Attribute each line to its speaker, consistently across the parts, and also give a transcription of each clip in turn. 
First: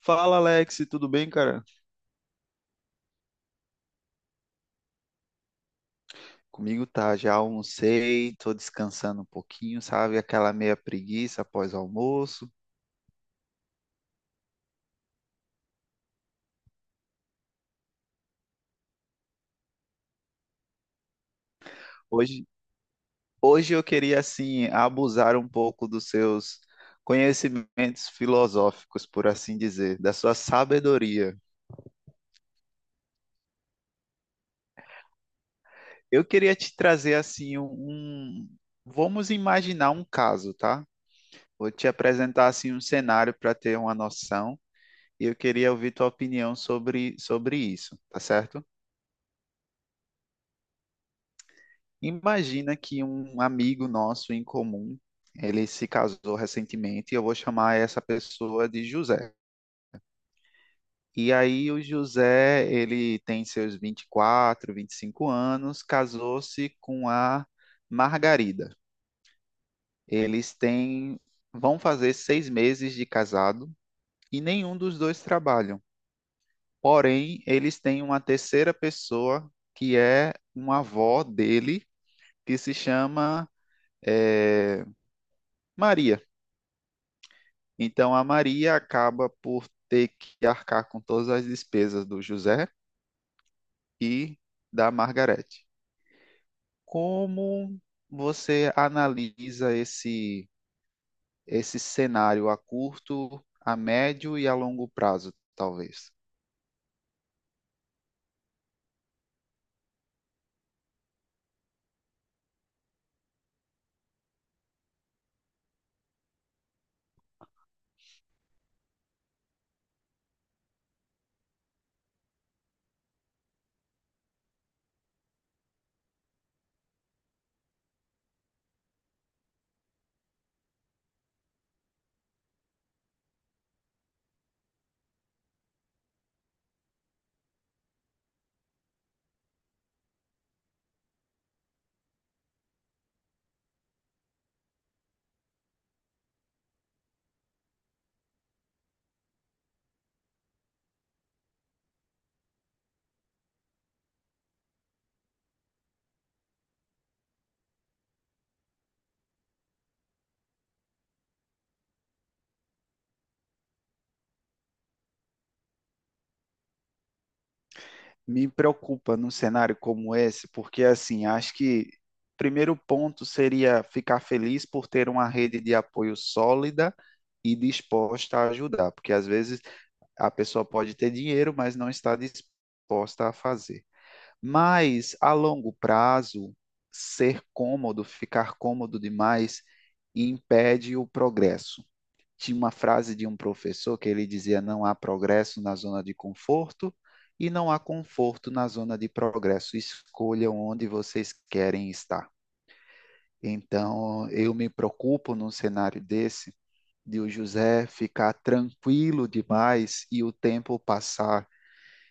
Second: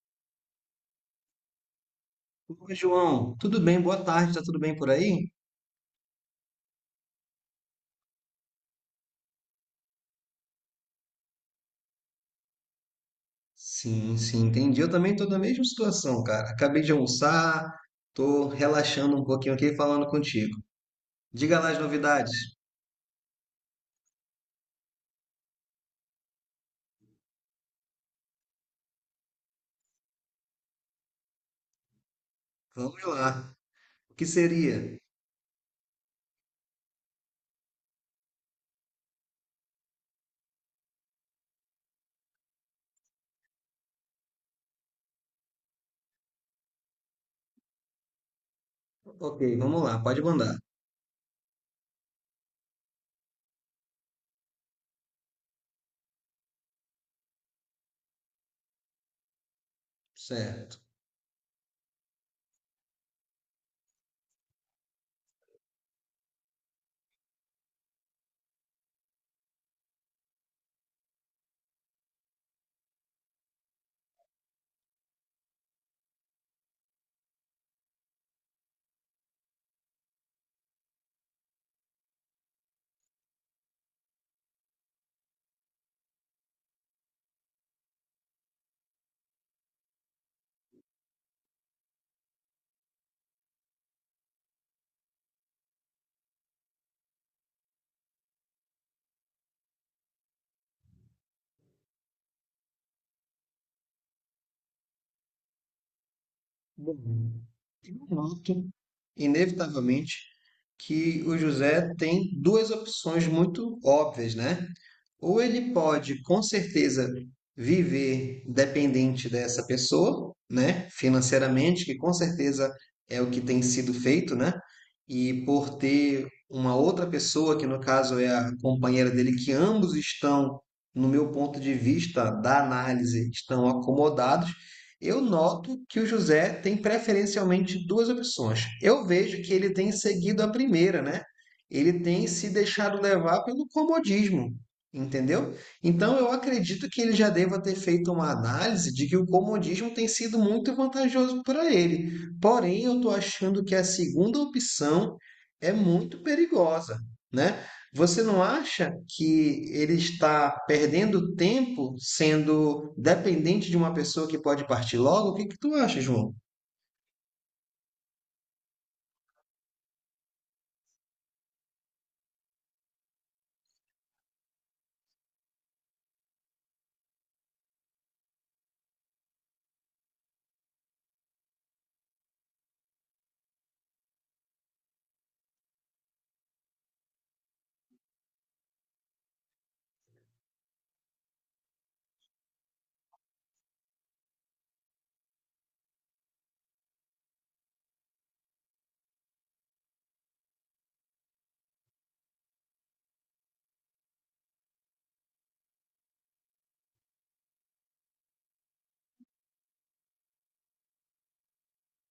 Speaker 1: Fala, Alex, tudo bem, cara?
Speaker 2: Oi, João, tudo bem? Boa tarde, tá tudo bem por aí?
Speaker 1: Comigo tá, já almocei, tô descansando um pouquinho, sabe? Aquela meia preguiça após o almoço.
Speaker 2: Sim, sim, entendi. Eu também tô na mesma situação, cara. Acabei de almoçar, tô relaxando um pouquinho aqui e falando contigo. Diga lá as
Speaker 1: Hoje,
Speaker 2: novidades.
Speaker 1: hoje, eu queria, assim, abusar um pouco dos seus conhecimentos filosóficos, por assim dizer, da sua sabedoria.
Speaker 2: Vamos lá. O que seria?
Speaker 1: Eu queria te trazer, assim, vamos imaginar um caso, tá? Vou te apresentar, assim, um cenário para ter uma noção e eu queria ouvir tua opinião sobre isso, tá certo?
Speaker 2: Ok, vamos lá, pode mandar.
Speaker 1: Imagina que um amigo nosso em comum, ele se casou recentemente e eu vou chamar essa pessoa de José.
Speaker 2: Certo.
Speaker 1: E aí o José, ele tem seus 24, 25 anos, casou-se com a Margarida. Eles têm, vão fazer 6 meses de casado e nenhum dos dois trabalham. Porém, eles têm uma terceira pessoa que é uma avó dele, que se chama eh, Maria. Então a Maria acaba por ter que arcar com todas as despesas do José e da Margarete. Como você analisa esse cenário a curto, a médio e a longo prazo, talvez?
Speaker 2: Bom, eu noto, inevitavelmente, que o José tem duas opções muito óbvias, né? Ou ele pode, com certeza, viver dependente dessa pessoa, né? Financeiramente, que com certeza é o que tem sido feito, né? E por ter uma outra pessoa, que no caso é a companheira dele, que ambos estão, no meu ponto de vista da análise, estão acomodados, eu noto que o José tem preferencialmente duas opções. Eu vejo que ele tem seguido a primeira, né? Ele tem se deixado levar pelo comodismo, entendeu? Então eu acredito que ele já deva ter feito uma análise de que o comodismo tem sido muito vantajoso para ele. Porém, eu estou achando que a segunda opção é muito perigosa, né? Você não acha que ele está perdendo tempo sendo dependente de uma pessoa que pode partir logo? O que que tu acha, João?
Speaker 1: Me preocupa num cenário como esse, porque assim, acho que o primeiro ponto seria ficar feliz por ter uma rede de apoio sólida e disposta a ajudar, porque às vezes a pessoa pode ter dinheiro, mas não está disposta a fazer. Mas a longo prazo, ser cômodo, ficar cômodo demais, impede o progresso. Tinha uma frase de um professor que ele dizia: não há progresso na zona de conforto e não há conforto na zona de progresso. Escolham onde vocês querem estar. Então, eu me preocupo num cenário desse de o José ficar tranquilo demais e o tempo passar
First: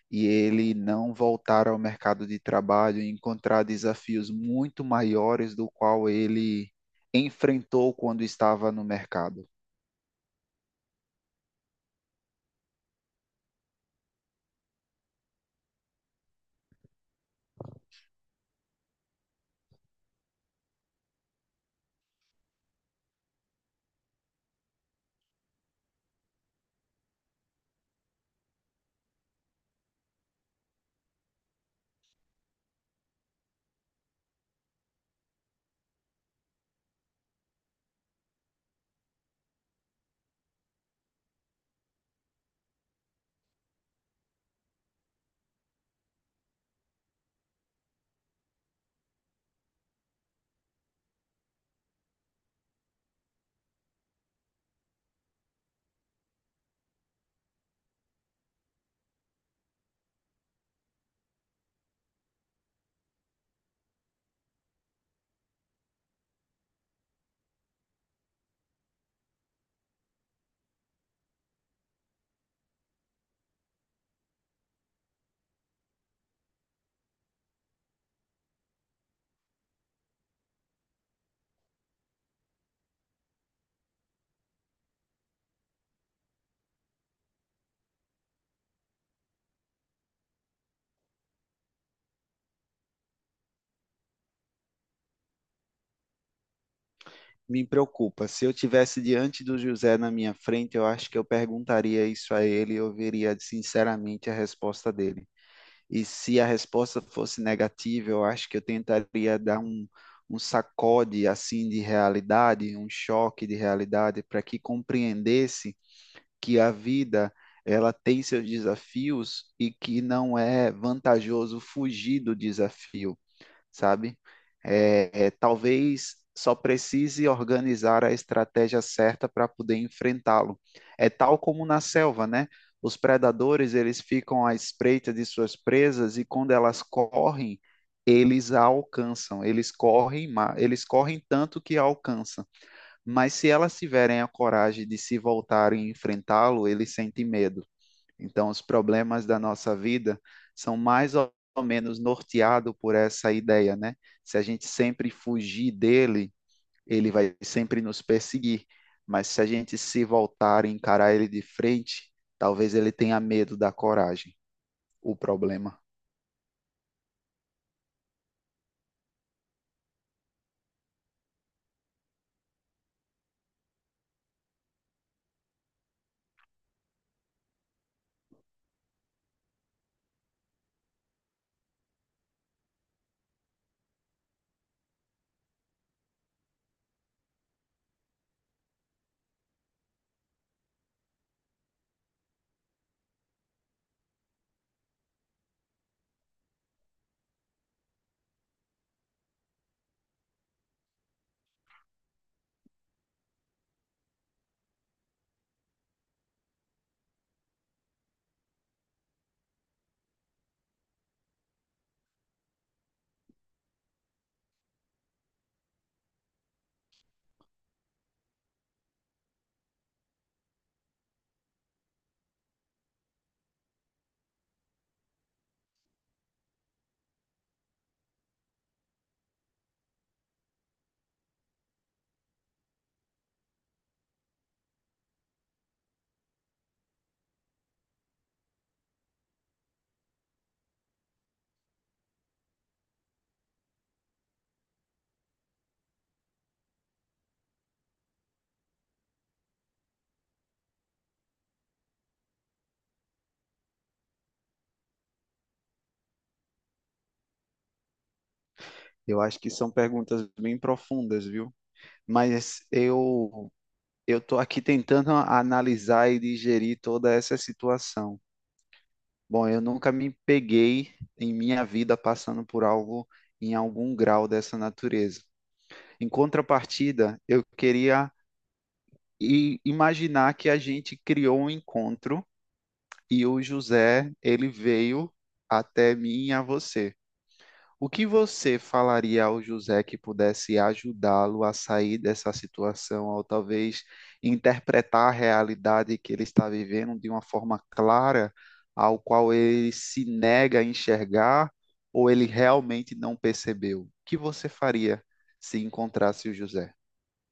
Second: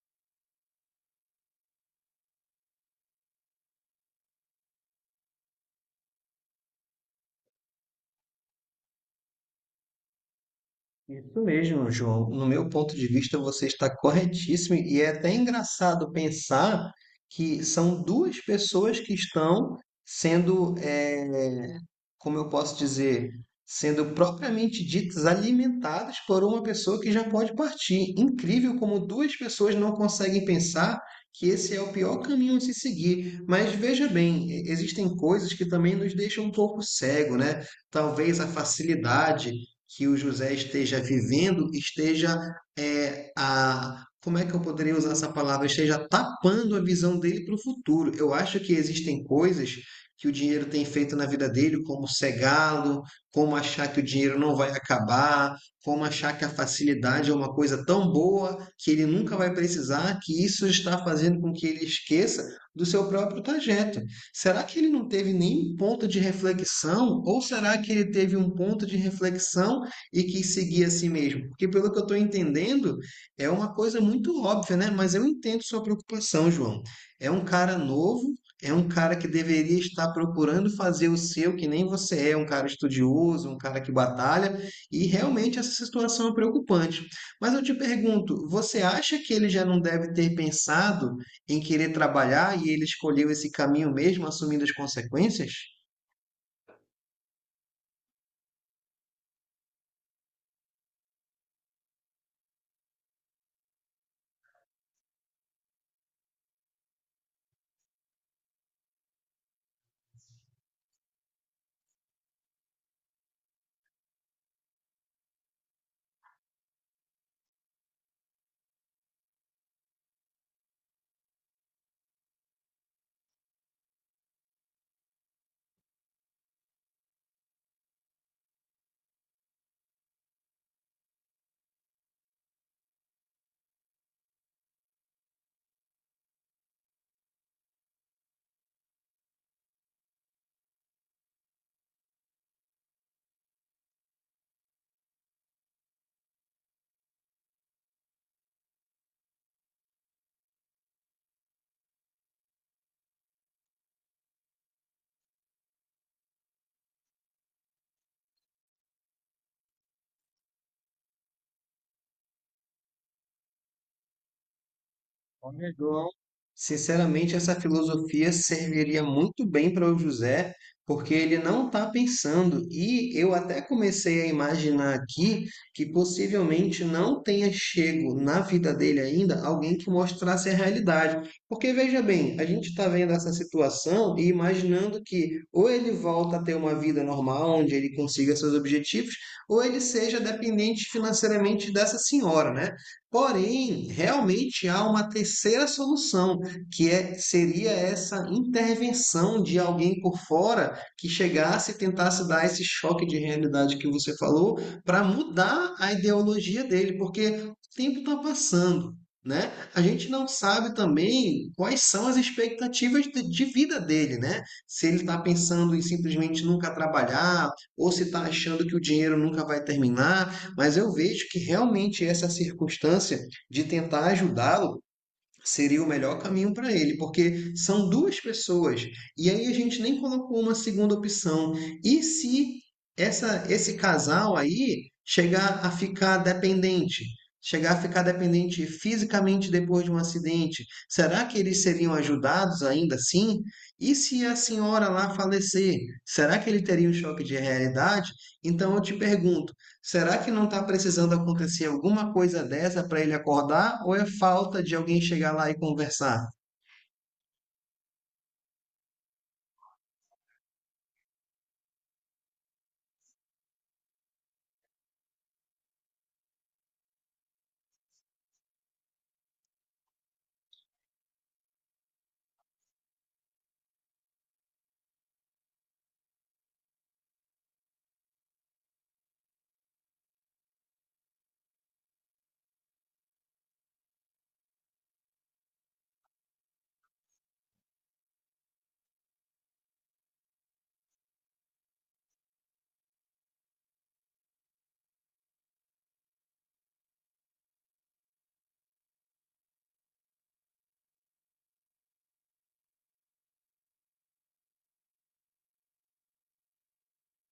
Speaker 1: e ele não voltar ao mercado de trabalho e encontrar desafios muito maiores do qual ele enfrentou quando estava no mercado.
Speaker 2: Isso mesmo, João. No meu ponto de vista, você está corretíssimo e é até engraçado pensar que são duas pessoas que estão sendo como eu posso dizer, sendo propriamente ditas alimentadas por uma pessoa que já pode partir. Incrível como duas pessoas não conseguem pensar que esse é o pior caminho a se seguir. Mas veja bem, existem coisas que também nos deixam um pouco cego, né? Talvez a facilidade que o José esteja vivendo esteja é, a como é que eu poderia usar essa palavra? Esteja tapando a visão dele para o futuro. Eu acho que existem coisas que o dinheiro tem feito na vida dele, como cegá-lo, como achar que o dinheiro não vai acabar, como achar que a facilidade é uma coisa tão boa que ele nunca vai precisar, que isso está fazendo com que ele esqueça do seu próprio trajeto. Será que ele não teve nenhum ponto de reflexão? Ou será que ele teve um ponto de reflexão e quis seguir a si mesmo? Porque, pelo que eu estou entendendo, é uma coisa muito óbvia, né? Mas eu entendo sua preocupação, João. É um cara novo, é um cara que deveria estar procurando fazer o seu, que nem você é, um cara estudioso, um cara que batalha, e realmente essa situação é preocupante. Mas eu te pergunto, você acha que ele já não deve ter pensado em querer trabalhar e ele escolheu esse caminho mesmo, assumindo as consequências?
Speaker 1: Me preocupa. Se eu tivesse diante do José na minha frente, eu acho que eu perguntaria isso a ele e eu veria sinceramente a resposta dele. E se a resposta fosse negativa, eu acho que eu tentaria dar um sacode assim de realidade, um choque de realidade, para que compreendesse que a vida ela tem seus desafios e que não é vantajoso fugir do desafio, sabe? Talvez só precise organizar a estratégia certa para poder enfrentá-lo. É tal como na selva, né? Os predadores, eles ficam à espreita de suas presas e quando elas correm, eles a alcançam. Eles correm, eles correm tanto que a alcançam. Mas se elas tiverem a coragem de se voltarem e enfrentá-lo, ele sente medo. Então, os problemas da nossa vida são mais ou menos norteados por essa ideia, né? Se a gente sempre fugir dele, ele vai sempre nos perseguir. Mas se a gente se voltar e encarar ele de frente, talvez ele tenha medo da coragem, o problema.
Speaker 2: Amigão, sinceramente, essa filosofia serviria muito bem para o José, porque ele não está pensando. E eu até comecei a imaginar aqui que possivelmente não tenha chego na vida dele ainda alguém que mostrasse a realidade. Porque veja bem, a gente está vendo essa situação e imaginando que ou ele volta a ter uma vida normal, onde ele consiga seus objetivos, ou ele seja dependente financeiramente dessa senhora, né? Porém, realmente há uma terceira solução, que é, seria essa intervenção de alguém por fora que chegasse e tentasse dar esse choque de realidade que você falou para mudar a ideologia dele, porque o tempo está passando. Né? A gente não sabe também quais são as expectativas de vida dele, né? Se ele está pensando em simplesmente nunca trabalhar, ou se está achando que o dinheiro nunca vai terminar, mas eu vejo que realmente essa circunstância de tentar ajudá-lo seria o melhor caminho para ele, porque são duas pessoas e aí a gente nem colocou uma segunda opção. E se essa, esse casal aí chegar a ficar dependente? Chegar a ficar dependente fisicamente depois de um acidente, será que eles seriam ajudados ainda assim? E se a senhora lá falecer, será que ele teria um choque de realidade? Então eu te pergunto. Será que não está precisando acontecer alguma coisa dessa para ele acordar? Ou é falta de alguém chegar lá e conversar?
Speaker 1: Eu acho que são perguntas bem profundas, viu? Mas eu estou aqui tentando analisar e digerir toda essa situação. Bom, eu nunca me peguei em minha vida passando por algo em algum grau dessa natureza. Em contrapartida, eu queria imaginar que a gente criou um encontro e o José, ele veio até mim e a você. O que você falaria ao José que pudesse ajudá-lo a sair dessa situação, ou talvez interpretar a realidade que ele está vivendo de uma forma clara, ao qual ele se nega a enxergar, ou ele realmente não percebeu? O que você faria se encontrasse o José?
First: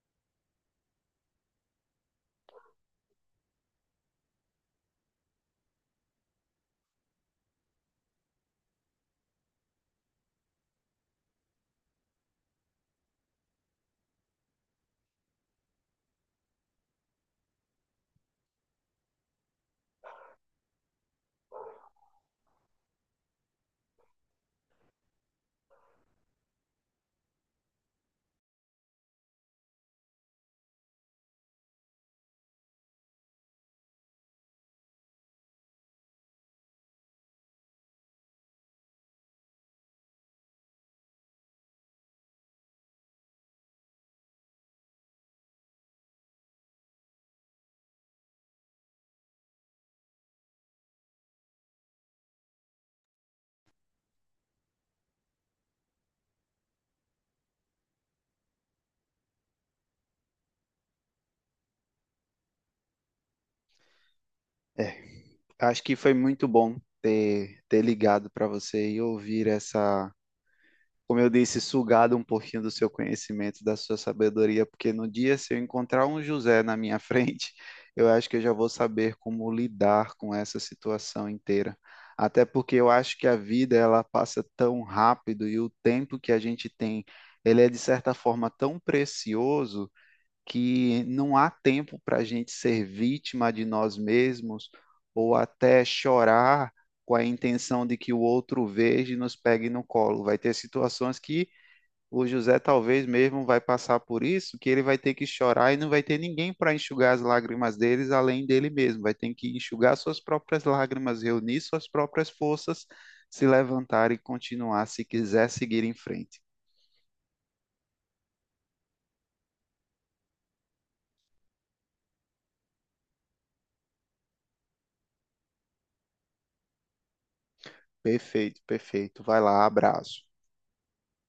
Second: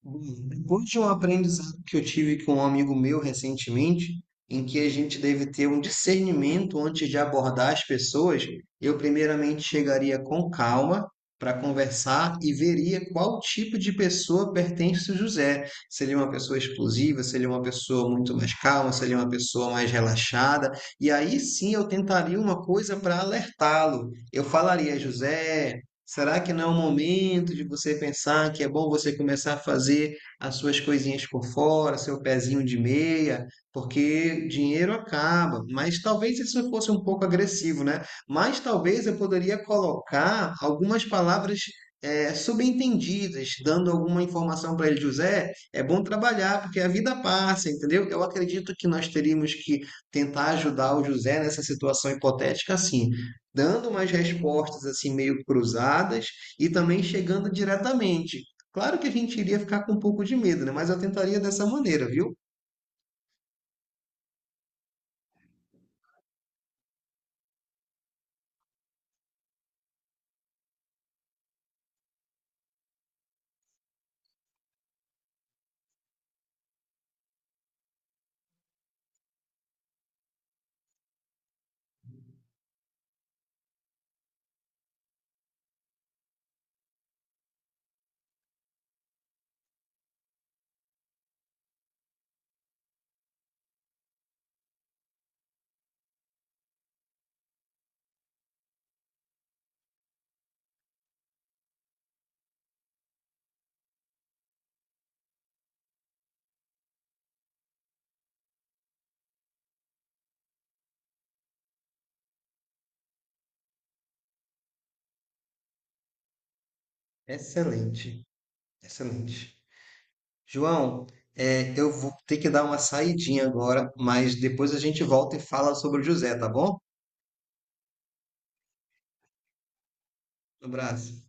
Speaker 2: Bom, depois de um aprendizado que eu tive com um amigo meu recentemente, em que a gente deve ter um discernimento antes de abordar as pessoas, eu primeiramente chegaria com calma para conversar e veria qual tipo de pessoa pertence o José. Se ele é uma pessoa explosiva, se ele é uma pessoa muito mais calma, se ele é uma pessoa mais relaxada. E aí sim eu tentaria uma coisa para alertá-lo. Eu falaria, José. Será que não é o momento de você pensar que é bom você começar a fazer as suas coisinhas por fora, seu pezinho de meia, porque dinheiro acaba? Mas talvez isso fosse um pouco agressivo, né? Mas talvez eu poderia colocar algumas palavras subentendidas, dando alguma informação para ele, José, é bom trabalhar, porque a vida passa, entendeu? Eu acredito que nós teríamos que tentar ajudar o José nessa situação hipotética assim, dando umas respostas assim meio cruzadas e também chegando diretamente. Claro que a gente iria ficar com um pouco de medo, né? Mas eu tentaria dessa maneira, viu?
Speaker 1: É, acho que foi muito bom ter ligado para você e ouvir essa, como eu disse, sugado um pouquinho do seu conhecimento, da sua sabedoria, porque no dia, se eu encontrar um José na minha frente, eu acho que eu já vou saber como lidar com essa situação inteira. Até porque eu acho que a vida ela passa tão rápido e o tempo que a gente tem, ele é de certa forma tão precioso que não há tempo para a gente ser vítima de nós mesmos ou até chorar com a intenção de que o outro veja e nos pegue no colo. Vai ter situações que o José talvez mesmo vai passar por isso, que ele vai ter que chorar e não vai ter ninguém para enxugar as lágrimas deles além dele mesmo. Vai ter que enxugar suas próprias lágrimas, reunir suas próprias forças, se levantar e continuar se quiser seguir em frente.
Speaker 2: Excelente, excelente. João, é, eu vou ter que dar uma saidinha agora, mas depois a gente volta e fala sobre o José, tá bom?
Speaker 1: Perfeito, perfeito. Vai lá, abraço.
Speaker 2: Um abraço.